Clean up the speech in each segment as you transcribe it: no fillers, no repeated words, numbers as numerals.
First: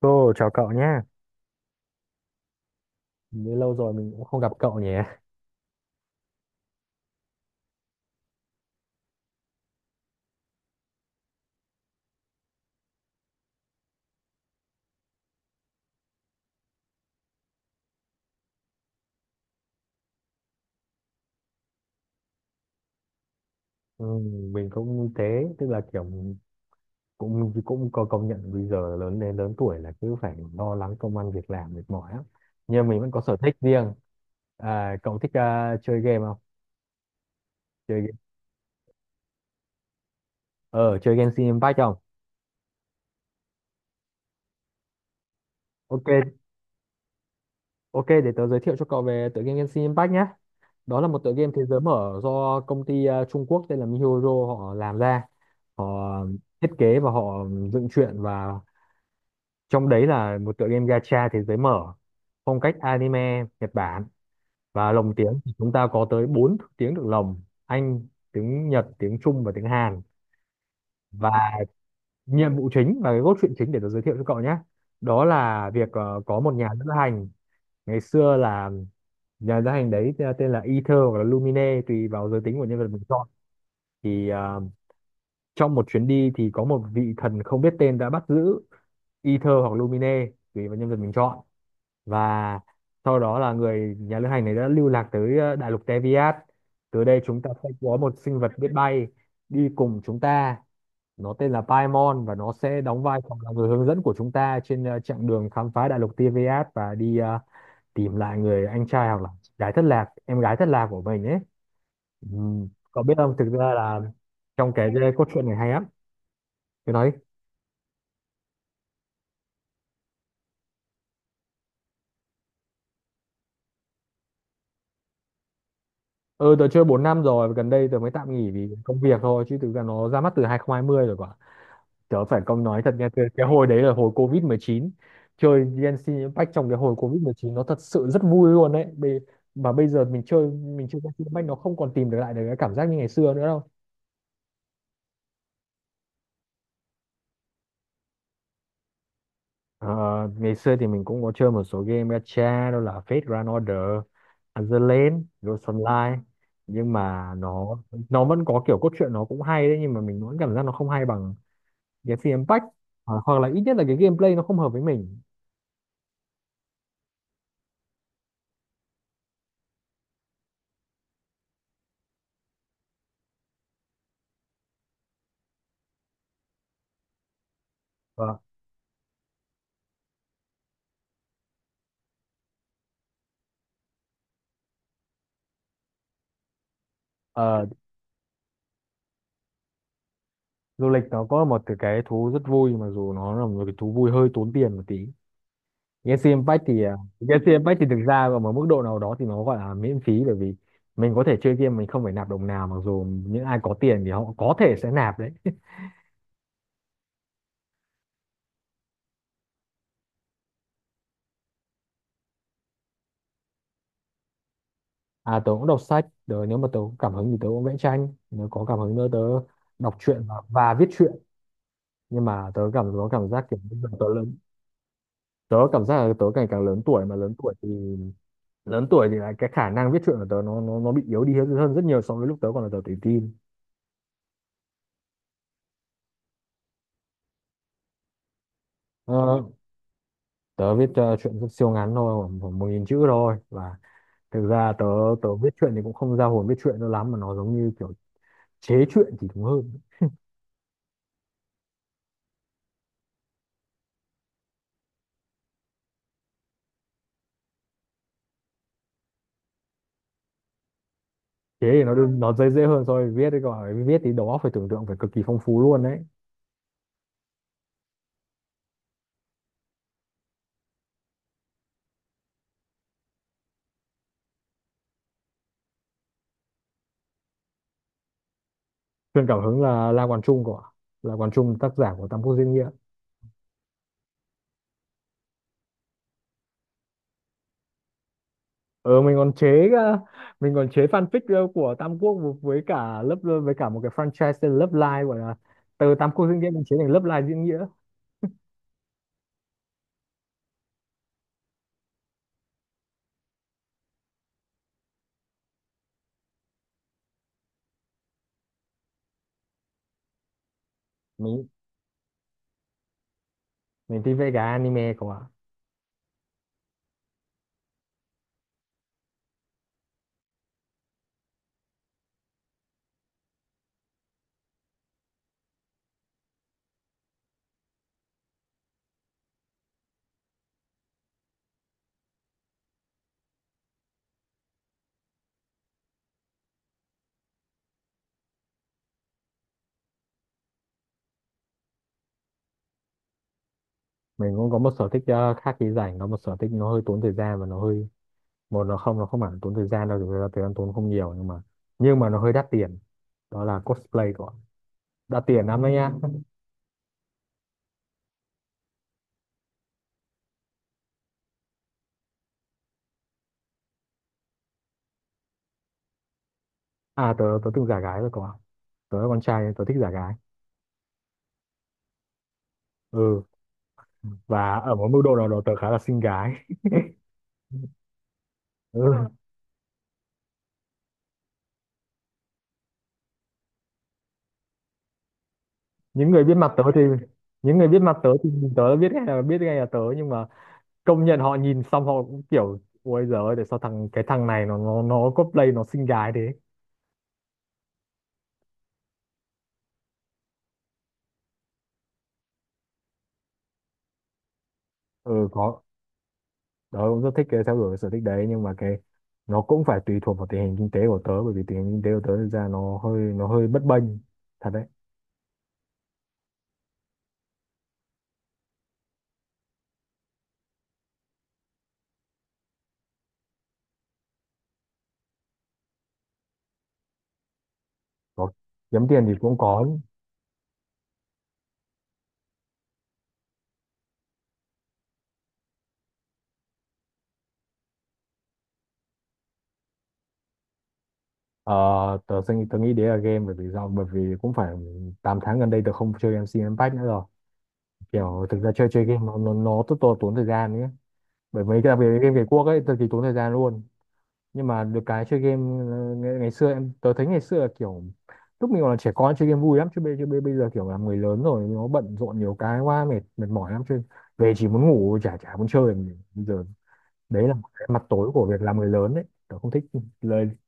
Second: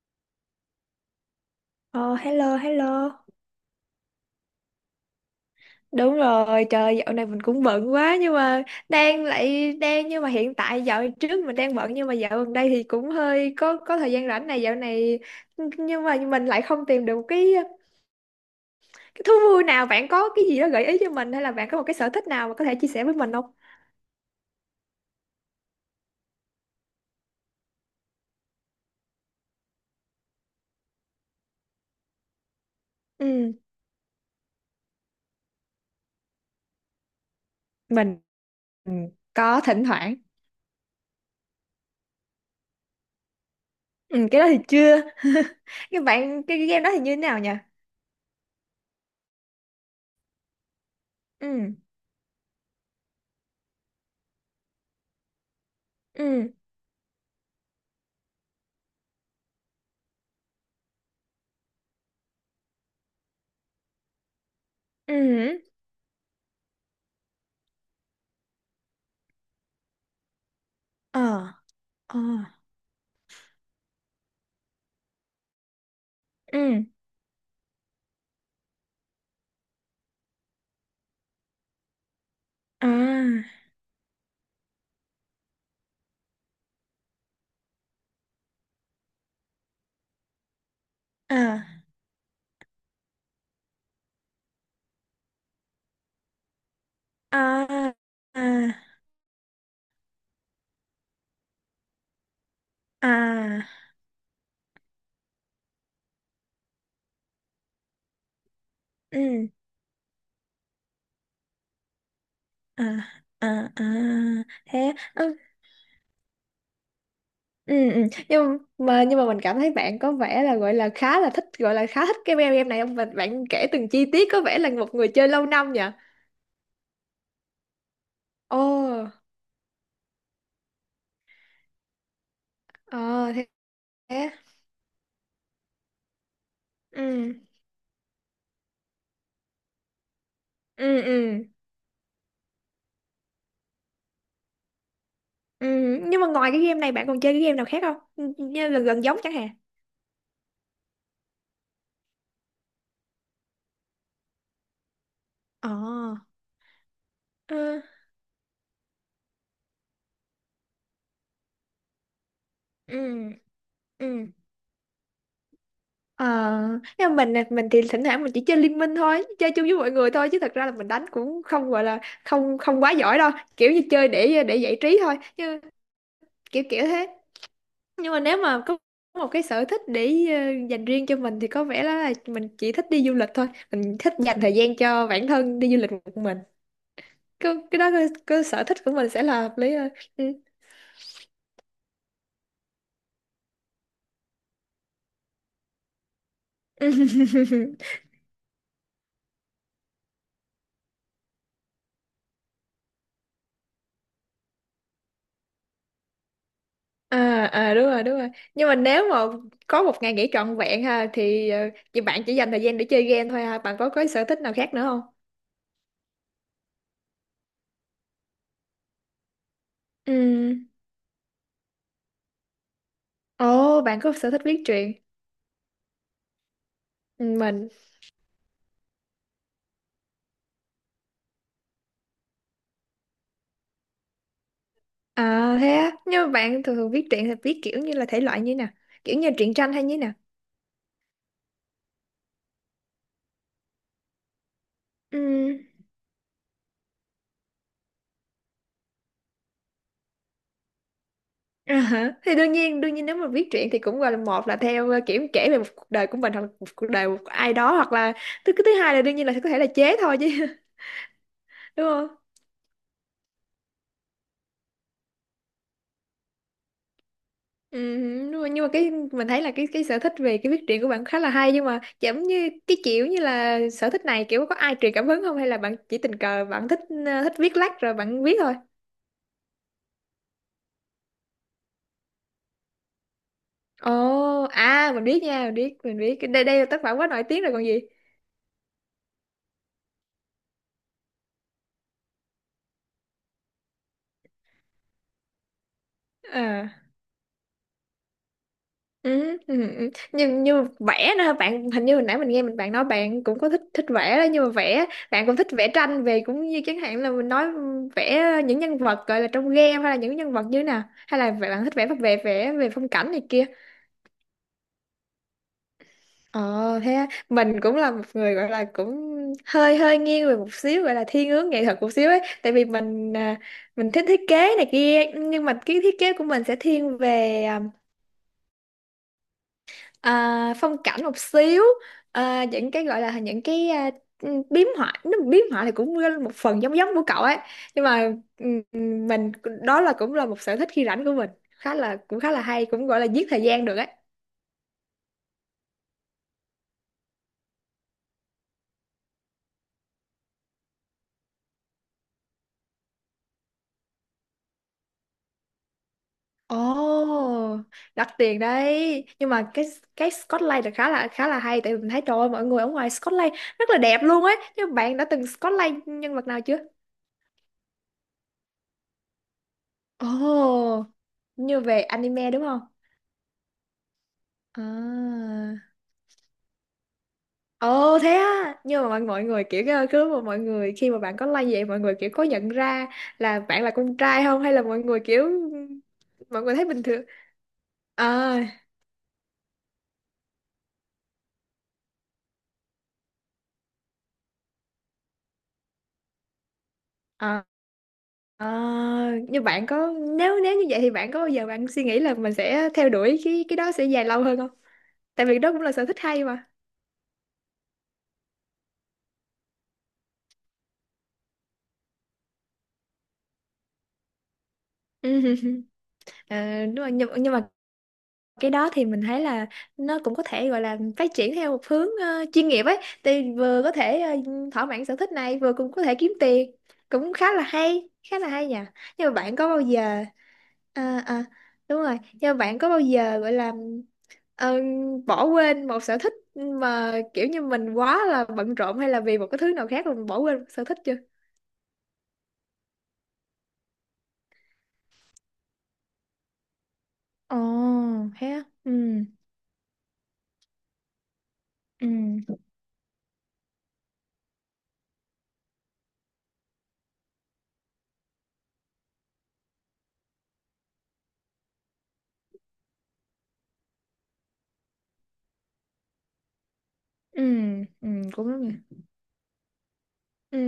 Cô, chào cậu nhé. Ờ, Hello, hello. Như lâu rồi mình cũng không gặp cậu nhỉ. Đúng rồi, trời dạo này mình cũng bận quá nhưng mà hiện tại dạo trước mình đang bận nhưng mà dạo gần đây thì cũng hơi có thời gian rảnh này dạo này nhưng mà mình lại không tìm được cái thú vui nào. Bạn có cái gì đó gợi ý cho mình hay là bạn có một cái sở thích nào mà có thể chia sẻ với mình không? Ừ, mình cũng như thế, tức là kiểu cũng cũng có công nhận bây giờ lớn đến lớn tuổi là cứ phải lo lắng công ăn việc làm mệt mỏi lắm. Nhưng mình vẫn có sở Ừ, thích riêng. À, cậu thích chơi game không? Chơi game. mình ừ, có thỉnh thoảng. Ờ, chơi Genshin Impact không? Ừ, cái đó thì chưa. Cái Ok, bạn cái, cái game đó thì như thế nào nhỉ? ok, để tớ giới thiệu cho cậu về tựa game Genshin Impact nhé. Đó là một tựa game thế Ừ, giới mở do công ty Trung Quốc tên là MiHoYo họ làm ra. Họ ừ, thiết kế và họ dựng truyện và trong đấy là một tựa game gacha thế giới mở phong cách anime Nhật Bản, và ừ. lồng tiếng thì Ừ. chúng ta có tới 4 tiếng được lồng: Anh, tiếng Nhật, tiếng Trung và tiếng Hàn. Và Ờ, ờ, nhiệm vụ chính và cái cốt truyện chính để tôi giới thiệu cho cậu nhé, đó là việc có một nhà ừ. lữ hành ngày xưa là nhà lữ hành đấy, tên là Ether hoặc là Lumine tùy vào giới tính của nhân vật À. mình chọn. Thì trong một chuyến đi thì có một vị thần không biết tên đã bắt giữ Ether hoặc Lumine tùy vào nhân vật mình chọn. À, Và sau đó là người nhà lữ hành này đã lưu lạc tới đại lục Teviat. Từ đây chúng ta sẽ à, có một sinh vật biết à, bay đi cùng chúng ta, nó tên là Paimon và nó sẽ đóng vai trò là à, người hướng dẫn của chúng ta trên chặng đường khám phá đại lục Teviat và đi tìm lại người anh trai hoặc là ừ, chị gái thất lạc, em gái thất lạc của mình ấy. Ừ. à, Cậu biết không, thực à, ra à, là trong cái thế. cốt Ừ, truyện này hay lắm, tôi nói. ừ, ừ. Nhưng mà mình cảm thấy bạn có vẻ là gọi là khá là thích, gọi là khá thích cái game game này ông, và bạn kể từng chi tiết có vẻ là một người chơi lâu năm nhỉ? Ừ, tớ chơi 4 năm rồi và gần đây tớ mới tạm nghỉ Ồ. vì công việc thôi chứ thực ra nó ra mắt từ 2020 rồi cơ. Tớ phải công nói thật nha, ờ cái Thế, hồi đấy là hồi thế. covid mười chín. Chơi Genshin Impact trong cái hồi covid mười Ừ, chín nó thật sự rất vui luôn đấy. Bê- mà bây giờ mình chơi, ừ, Genshin ừ, Impact nó không còn tìm được lại được cái cảm giác như ngày xưa nữa đâu. ừ. Nhưng mà ngoài cái game này bạn còn chơi cái game nào khác không, như là gần giống chẳng hạn? Ờ, ngày xưa thì mình cũng có chơi một số game gacha, đó là Fate Grand Order, Azur Ghost Ờ, Online, nhưng mà nó ừ, nó vẫn có kiểu cốt truyện nó cũng hay đấy, nhưng mà mình vẫn cảm giác nó không hay bằng Genshin Impact. hoặc ừ, hoặc là ít nhất là cái ừ. gameplay nó không hợp với mình. Ờ, nhưng mà mình thì thỉnh thoảng mình chỉ chơi Liên Minh thôi, chơi chung với mọi người thôi chứ thật ra là mình đánh cũng không, gọi là không không quá giỏi đâu, kiểu như chơi để giải trí thôi, như kiểu kiểu thế. Nhưng mà nếu Vâng. mà có một cái sở thích để dành riêng cho mình thì có vẻ là mình chỉ thích đi du lịch thôi, mình thích dành thời gian cho bản thân đi du lịch một mình. Cái sở thích của mình sẽ là hợp lý hơn. Ừ. Du lịch nó có một cái thú rất vui mặc dù nó là một cái thú vui hơi tốn tiền một tí. Galaxy Impact thì, Galaxy Impact thì thực ra ở một mức độ nào đó thì nó gọi là miễn phí, bởi vì mình có thể chơi game mình không phải nạp đồng nào, mặc dù những ai có tiền thì họ có thể sẽ nạp đấy. À, à, đúng rồi, đúng rồi. Nhưng mà nếu mà có một ngày nghỉ trọn vẹn ha, thì chị bạn chỉ dành thời gian để chơi game thôi ha? Bạn có sở thích nào khác nữa không? À, tớ cũng đọc sách, rồi nếu mà tớ có cảm hứng thì tớ cũng vẽ tranh, nếu có cảm hứng nữa tớ đọc truyện Ừ. và viết truyện. Nhưng mà tớ có cảm giác kiểu bây Ồ, giờ bạn tớ có sở lớn, thích viết truyện? tớ cảm giác là tớ ngày càng lớn tuổi mà Ừ, lớn tuổi thì mình... là cái khả năng viết truyện của tớ nó bị yếu đi hơn rất nhiều so với lúc tớ còn là tuổi teen. À, thế á? Nhưng mà bạn thường thường viết truyện thì viết kiểu như là thể loại như nè, kiểu như Ờ, truyện tranh hay như nè? tớ viết truyện rất siêu ngắn thôi, khoảng khoảng 1.000 chữ thôi. Và thực ra tớ Ừ. tớ viết truyện thì cũng không ra hồn viết truyện đâu lắm mà nó giống như kiểu chế truyện thì đúng hơn. À, hả? Thì đương nhiên nếu mà viết truyện thì cũng gọi là, một là theo kiểu kể về một cuộc đời của mình, hoặc là một cuộc đời của ai đó, hoặc là thứ hai là đương nhiên là có thể là chế thôi chứ. Chế thì Đúng nó không? Nó dễ, dễ hơn so với viết đấy, còn là viết thì đầu óc phải tưởng tượng phải cực kỳ phong phú luôn đấy. Ừ, nhưng mà cái mình thấy là cái sở thích về cái viết truyện của bạn khá là hay, nhưng mà giống như cái kiểu như là sở thích này kiểu có ai truyền cảm hứng không, hay là bạn chỉ tình cờ bạn thích, thích viết lách rồi bạn viết thôi. Truyền cảm hứng là La Quán Trung, tác giả của Tam Quốc Diễn Nghĩa. Ồ, à mình biết nha, mình biết, mình biết. Đây đây là tác phẩm quá nổi tiếng rồi còn gì. ờ mình còn chế ờ, mình còn chế fanfic của Tam Quốc, với cả lớp với cả một cái franchise tên Love Live, gọi là từ Tam Quốc diễn nghĩa mình Ờ. chế thành Love Live diễn nghĩa. Ừ, ừ, ừ. như như vẽ nữa hả? Bạn hình như hồi nãy mình nghe bạn nói bạn cũng có thích thích vẽ đó, nhưng mà vẽ bạn cũng thích vẽ tranh về, cũng như chẳng hạn là mình nói vẽ những nhân vật gọi là trong game, hay là những nhân vật như thế nào, hay là mình bạn thích vẽ về phong cảnh này kia? mình thích vẽ cái anime của ạ. Ờ, thế á. Mình cũng là một người gọi là cũng hơi hơi nghiêng về một xíu, gọi là thiên hướng nghệ thuật một xíu ấy, tại vì mình thích thiết kế này kia, nhưng mà cái thiết kế của mình sẽ thiên về phong cảnh một xíu, những cái gọi là những cái biếm họa. Nó biếm họa thì cũng một phần giống giống của cậu ấy, nhưng mà ừ, ừ, mình... Đó là cũng là một sở thích khi rảnh của mình, khá là cũng khá là hay, cũng gọi là giết thời gian được ấy. Mình cũng có một sở thích khác khi rảnh, có một sở thích nó hơi tốn thời gian và nó hơi một nó không, nó không hẳn tốn thời gian đâu, thực ra thời gian tốn không nhiều, nhưng mà nó hơi đắt tiền. Đó là cosplay của, đắt tiền lắm đấy nhá. Ồ, đắt tiền đấy. Nhưng mà cái Scotland là khá là khá là hay, tại vì mình thấy trời ơi, mọi người ở ngoài Scotland rất là đẹp luôn ấy. Nhưng bạn đã từng Scotland nhân vật nào chưa? À, tớ tớ từng giả gái rồi của ạ. Tớ là con trai nên tớ thích giả Ồ, gái. như về anime đúng không? Ừ, và ở một mức độ nào đó À. tớ khá là xinh gái. Ồ, thế á. Ừ, Nhưng mà mọi mọi người kiểu cứ mà mọi người, khi mà bạn có like vậy, mọi người kiểu có nhận ra là bạn là con trai không, hay là mọi người kiểu những người biết mọi mặt người tớ thấy thì bình thường? những người biết mặt tớ thì nhìn À, tớ là biết ngay, là biết ngay là tớ nhưng mà công nhận họ nhìn xong họ cũng kiểu ôi giời ơi tại sao thằng này nó cosplay nó xinh gái thế. à, à. Như bạn có... Nếu nếu như vậy thì bạn có bao giờ bạn suy nghĩ là mình sẽ theo đuổi cái đó sẽ dài lâu hơn không? Tại Ừ vì đó có, cũng là sở thích hay mà. tớ cũng rất thích cái theo đuổi cái sở thích đấy nhưng mà cái nó cũng phải tùy thuộc vào tình hình kinh tế của tớ, bởi vì tình hình kinh tế của tớ thực ra nó hơi bấp bênh thật đấy. Ờ, đúng rồi, nhưng mà cái đó thì mình thấy là nó cũng có thể gọi là phát triển theo một hướng chuyên nghiệp ấy, thì vừa có thể thỏa mãn sở thích này, vừa cũng có thể kiếm tiền, cũng khá là hay, khá là Có, hay nhỉ. kiếm tiền Nhưng mà thì bạn cũng có bao có. giờ... À, à, đúng rồi, nhưng mà bạn có bao giờ gọi là ờ, bỏ quên một sở thích mà kiểu như mình quá là bận rộn, hay là vì một cái thứ nào khác mà mình bỏ quên một sở thích chưa? Ờ, tớ nghĩ đấy là game, bởi vì bởi vì cũng phải 8 tháng gần đây tớ không chơi em MC Impact nữa rồi. Ồ, Kiểu thế thực á. ra chơi, Ừ, chơi game nó nó rất to tốn thời gian nhé, bởi mấy cái đặc biệt là game về ừ, quốc ấy cực kỳ tốn thời gian luôn. Nhưng mà được cái chơi game ngày xưa tớ thấy ngày xưa là kiểu lúc mình còn là trẻ con chơi game vui lắm, chứ bây giờ kiểu là người lớn rồi nó bận rộn nhiều cái quá, mệt, mệt mỏi lắm, chơi về chỉ muốn ngủ, chả chả muốn chơi làm gì. Bây giờ ừ, đấy là một cái mặt ừ, tối của cũng việc đúng làm người nhỉ. lớn đấy, tớ không thích. Lời Ừ.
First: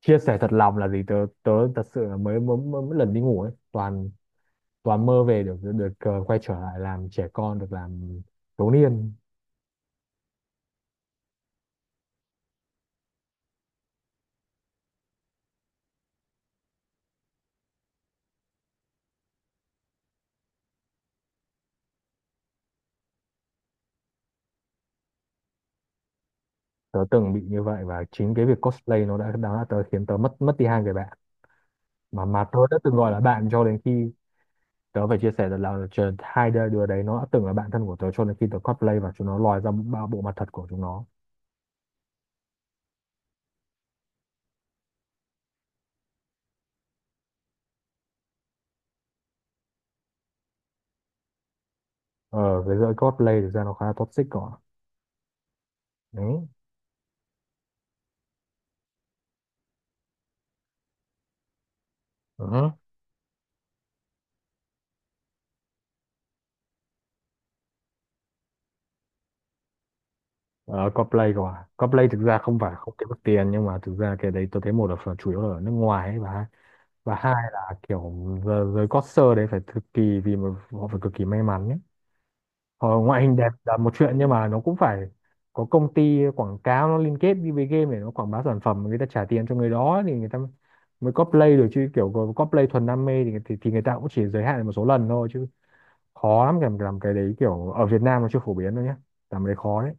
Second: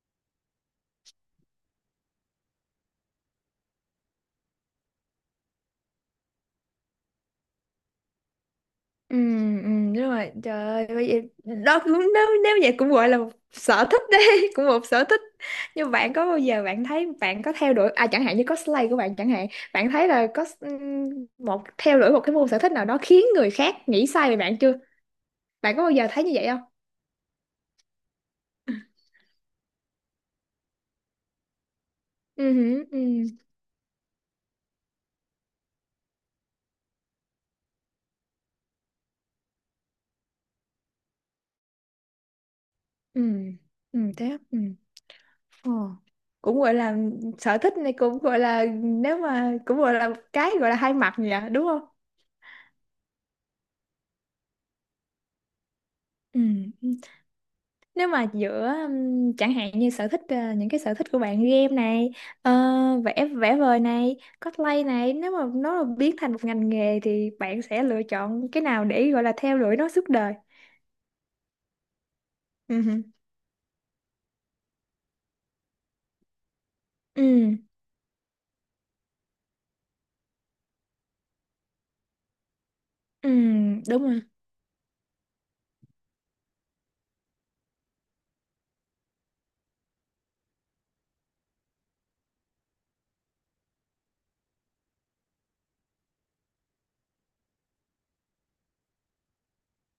chia sẻ thật lòng là gì, tớ tớ thật sự là mới lần đi ngủ ấy toàn và mơ về được được được quay trở lại làm trẻ con, được làm thiếu niên. Ừ, ừ, đúng rồi, trời ơi bây giờ đó cũng, nếu nếu vậy cũng gọi là một sở thích đấy. Cũng một sở thích. Nhưng bạn có bao giờ bạn thấy bạn có theo đuổi, à, chẳng hạn như cosplay của bạn chẳng hạn, bạn thấy là có một theo đuổi một cái môn sở thích nào đó khiến người khác nghĩ sai về bạn chưa? Bạn có bao giờ thấy như vậy không? Tớ từng bị như vậy và chính cái việc cosplay nó đã khiến tớ mất mất đi 2 người bạn mà Ừ tớ đã hử, từng ừ, gọi là bạn cho đến khi tớ phải chia sẻ rằng là hai đứa, đấy nó đã từng là bạn thân của tớ cho đến khi tớ cosplay và chúng nó lòi ra ba bộ mặt thật của chúng nó. ừ, ừ, thế á, ừ. Ờ. Cũng gọi là sở thích này, cũng gọi là nếu mà cũng gọi là một cái, gọi là hai mặt nhỉ, đúng không? Ờ, cái giới cosplay thực ra nó khá là toxic, còn Ừ. đấy. Nếu mà giữa chẳng hạn như sở thích, những cái sở thích của bạn game này, ờ, Ừ. vẽ vẽ vời này, cosplay này, nếu mà nó là biến thành một ngành nghề thì bạn sẽ lựa chọn cái nào để gọi là theo đuổi nó suốt đời? Ờ, Coldplay cơ à? Coldplay thực ra không phải Ừ hử. không kiếm được tiền, nhưng mà thực ra cái đấy tôi thấy một là phần chủ yếu là ở nước ngoài ấy, và hai Ừ. là kiểu giới concert đấy phải cực kỳ, vì mà họ phải cực kỳ may mắn ấy. Họ ngoại Ừ. hình đẹp là một Đúng chuyện, rồi. nhưng mà nó cũng phải có công ty quảng cáo nó liên kết đi với game để nó quảng bá sản phẩm, người ta trả tiền cho người đó thì người ta mới cosplay được, chứ kiểu cosplay thuần đam mê thì, thì người ta cũng chỉ giới hạn một số lần thôi, chứ khó lắm làm, cái đấy kiểu ở Việt Nam nó chưa phổ biến đâu nhé, làm cái đấy khó đấy.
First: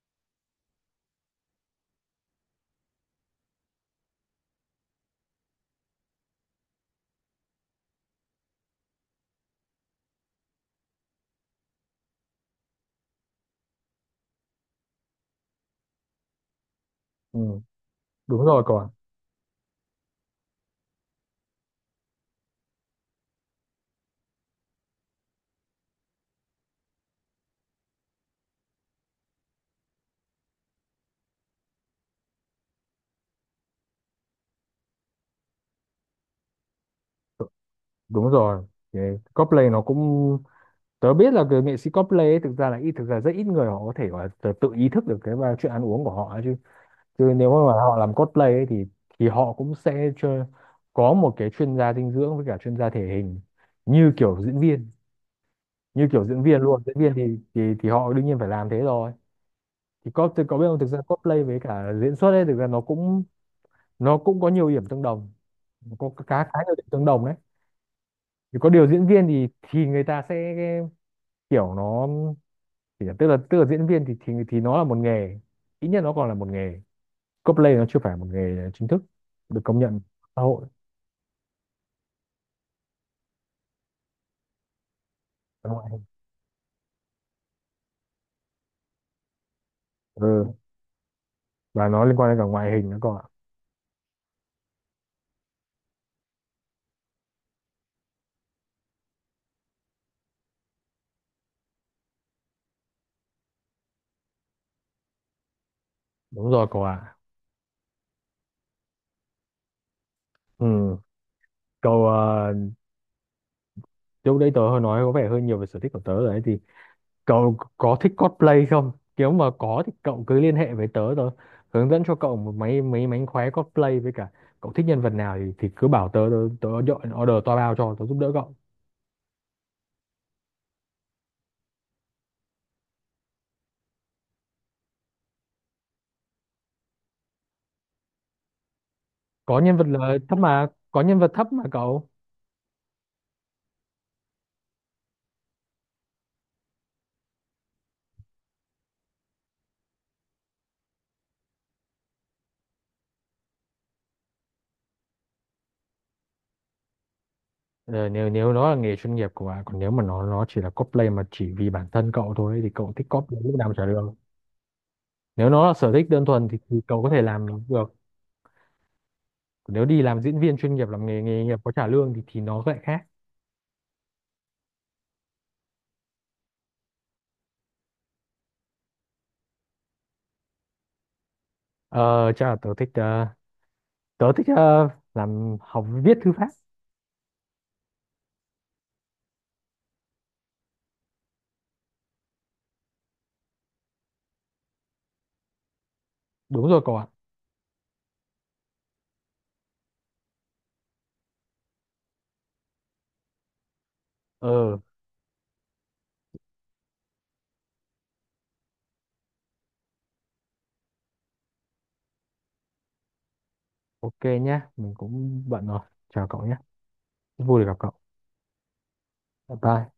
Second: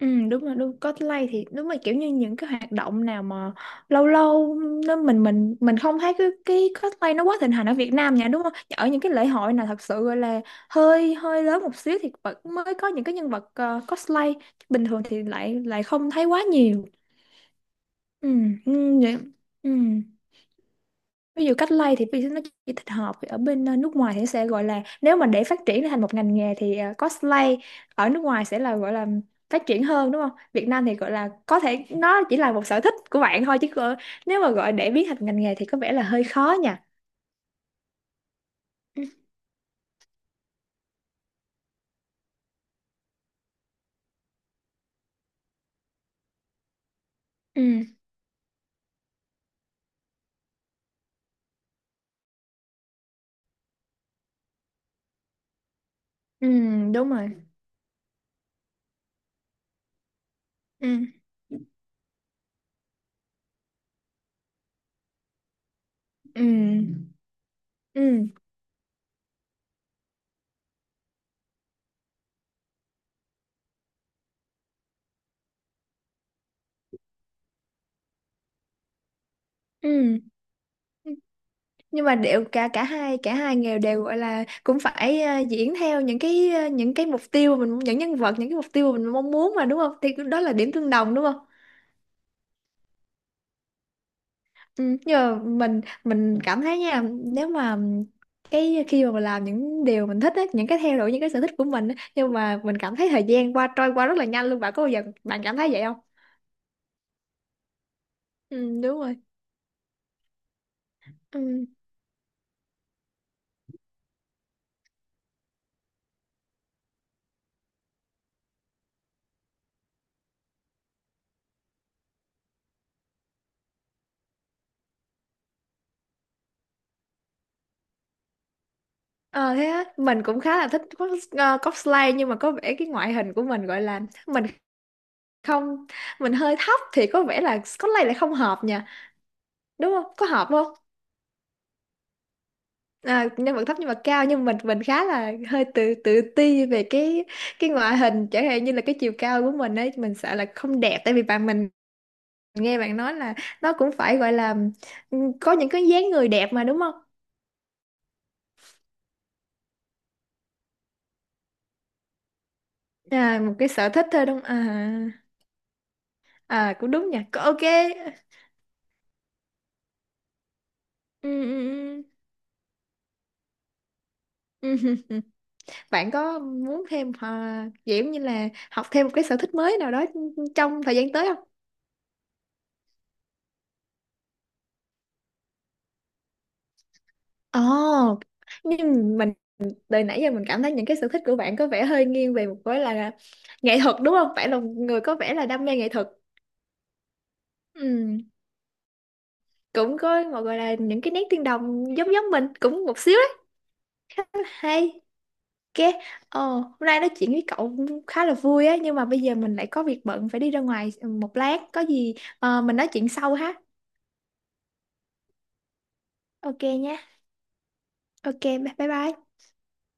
Ừ, đúng rồi, đúng cosplay thì đúng là kiểu như những cái hoạt động nào mà lâu lâu nó mình không thấy cái cosplay nó quá thịnh hành ở Việt Nam nha, đúng không? Ở những cái lễ hội nào thật sự gọi là hơi hơi lớn một xíu thì vẫn mới có những cái nhân vật cosplay, bình thường thì lại lại không thấy quá nhiều. Ừ. Ừ, Đúng rồi, còn ừ, vậy... Ừ, ví dụ cách lay thì ví dụ nó chỉ thích hợp ở bên nước ngoài thì nó sẽ gọi là, nếu mà để phát triển thành một ngành nghề thì cosplay ở nước ngoài sẽ là gọi là phát triển hơn đúng không? Việt Nam thì gọi là có thể nó chỉ là một sở thích của bạn thôi, chứ nếu mà gọi để biến thành ngành nghề thì có vẻ là hơi khó nha. đúng rồi, cái cosplay nó cũng, tớ biết là cái nghệ sĩ cosplay ấy, thực ra là ít, thực ra rất ít người họ có thể gọi là tự tự ý thức được cái và chuyện ăn uống của họ ấy, chứ chứ nếu mà Ừ, họ làm cosplay ấy, thì họ cũng sẽ chơi, có một cái chuyên gia dinh dưỡng với cả chuyên gia thể hình như kiểu diễn viên, như kiểu diễn ừ, viên luôn diễn đúng viên rồi. thì họ đương nhiên phải làm thế rồi. Thì có biết không, thực ra Ừ, cosplay với cả diễn xuất ấy, thực ra nó cũng, nó cũng có nhiều điểm tương đồng, có ừ, khá khá nhiều điểm tương đồng đấy. ừ, Thì có điều diễn viên thì người ta sẽ kiểu nó, thì là- tức là tức là diễn viên thì nó là một nghề, ít nhất nó còn là một nghề. Cosplay nó chưa phải một nghề chính thức được công nhận ừ. xã hội. Nhưng mà đều, cả cả hai nghề đều gọi là cũng phải Đúng diễn rồi. theo những cái những cái mục tiêu mà mình, những nhân vật, những cái mục tiêu mà mình mong muốn mà, đúng không? Thì đó Ừ. là điểm tương đồng, đúng không? Và nó liên quan đến cả ngoại hình nữa cậu ạ. Ừ, nhưng mà mình cảm thấy nha, nếu mà cái khi mà mình làm những điều mình thích á, những cái theo đuổi những cái sở thích của mình á, nhưng mà mình cảm thấy thời gian qua trôi qua rất là nhanh luôn. Bạn có bao giờ bạn cảm thấy vậy không? Đúng rồi cậu ạ. Ừ, đúng rồi. Ừ. Ừ. Cậu, lúc đấy tớ hơi nói có vẻ hơi nhiều về sở thích của tớ rồi đấy. Thì cậu có thích cosplay không? Nếu mà có thì cậu cứ liên hệ với tớ tớ, hướng dẫn cho cậu một mấy, mấy mánh khóe cosplay với cả cậu thích nhân vật nào thì cứ bảo tớ tớ, tớ dọn order toa bao cho tớ giúp đỡ cậu. Ờ, thế á. Mình cũng khá là thích cosplay, nhưng mà có vẻ cái ngoại hình của mình gọi là mình không... Mình hơi thấp thì có vẻ là Scotland lại không hợp nha, Có nhân vật đúng không? là Có thấp hợp mà, không? có nhân vật thấp mà cậu. À, nhân vật thấp nhưng mà cao, nhưng mình khá là hơi tự tự ti về cái ngoại hình, chẳng hạn như là cái chiều cao của mình ấy, mình sợ là không đẹp, tại vì bạn mình nghe bạn nói là nó cũng phải gọi là, ừ, có những cái dáng người đẹp mà đúng không? Ờ, nếu nếu nó là nghề chuyên nghiệp của bạn, còn nếu mà nó chỉ là cosplay mà chỉ vì bản thân cậu thôi thì cậu thích À, cosplay lúc một cái nào chả sở được. thích thôi đúng không? À. Nếu nó là sở thích đơn thuần À, thì cũng cậu có đúng thể nha. Làm được. Ok. Còn nếu đi làm diễn viên chuyên nghiệp làm nghề Ừ, nghề ừ, nghiệp có trả ừ. lương thì nó lại khác. Ừ, ừ. Bạn có muốn thêm, kiểu như là học thêm một cái sở thích mới nào đó trong thời gian tới không? Ờ, chắc là tớ thích tớ thích ờ, làm học viết thư pháp. Ồ, nhưng mình từ nãy giờ mình cảm thấy những cái sở thích của bạn có vẻ hơi nghiêng về một cái là nghệ thuật, đúng không? Bạn là một người có vẻ là đam mê nghệ thuật. Đúng rồi cậu ạ. Ừ, cũng có một gọi là những cái nét tương đồng giống giống mình cũng một xíu đấy. Khá là Ờ, hay. Ok, hôm nay nói chuyện với cậu cũng khá là vui á, nhưng mà bây giờ mình lại có việc bận phải đi ra ngoài một lát, có gì mình nói chuyện sau ha. ok nhá, mình cũng bận rồi. Chào cậu nhé, Ok nha. vui được gặp cậu. Ok, bye bye bye. Bye bye.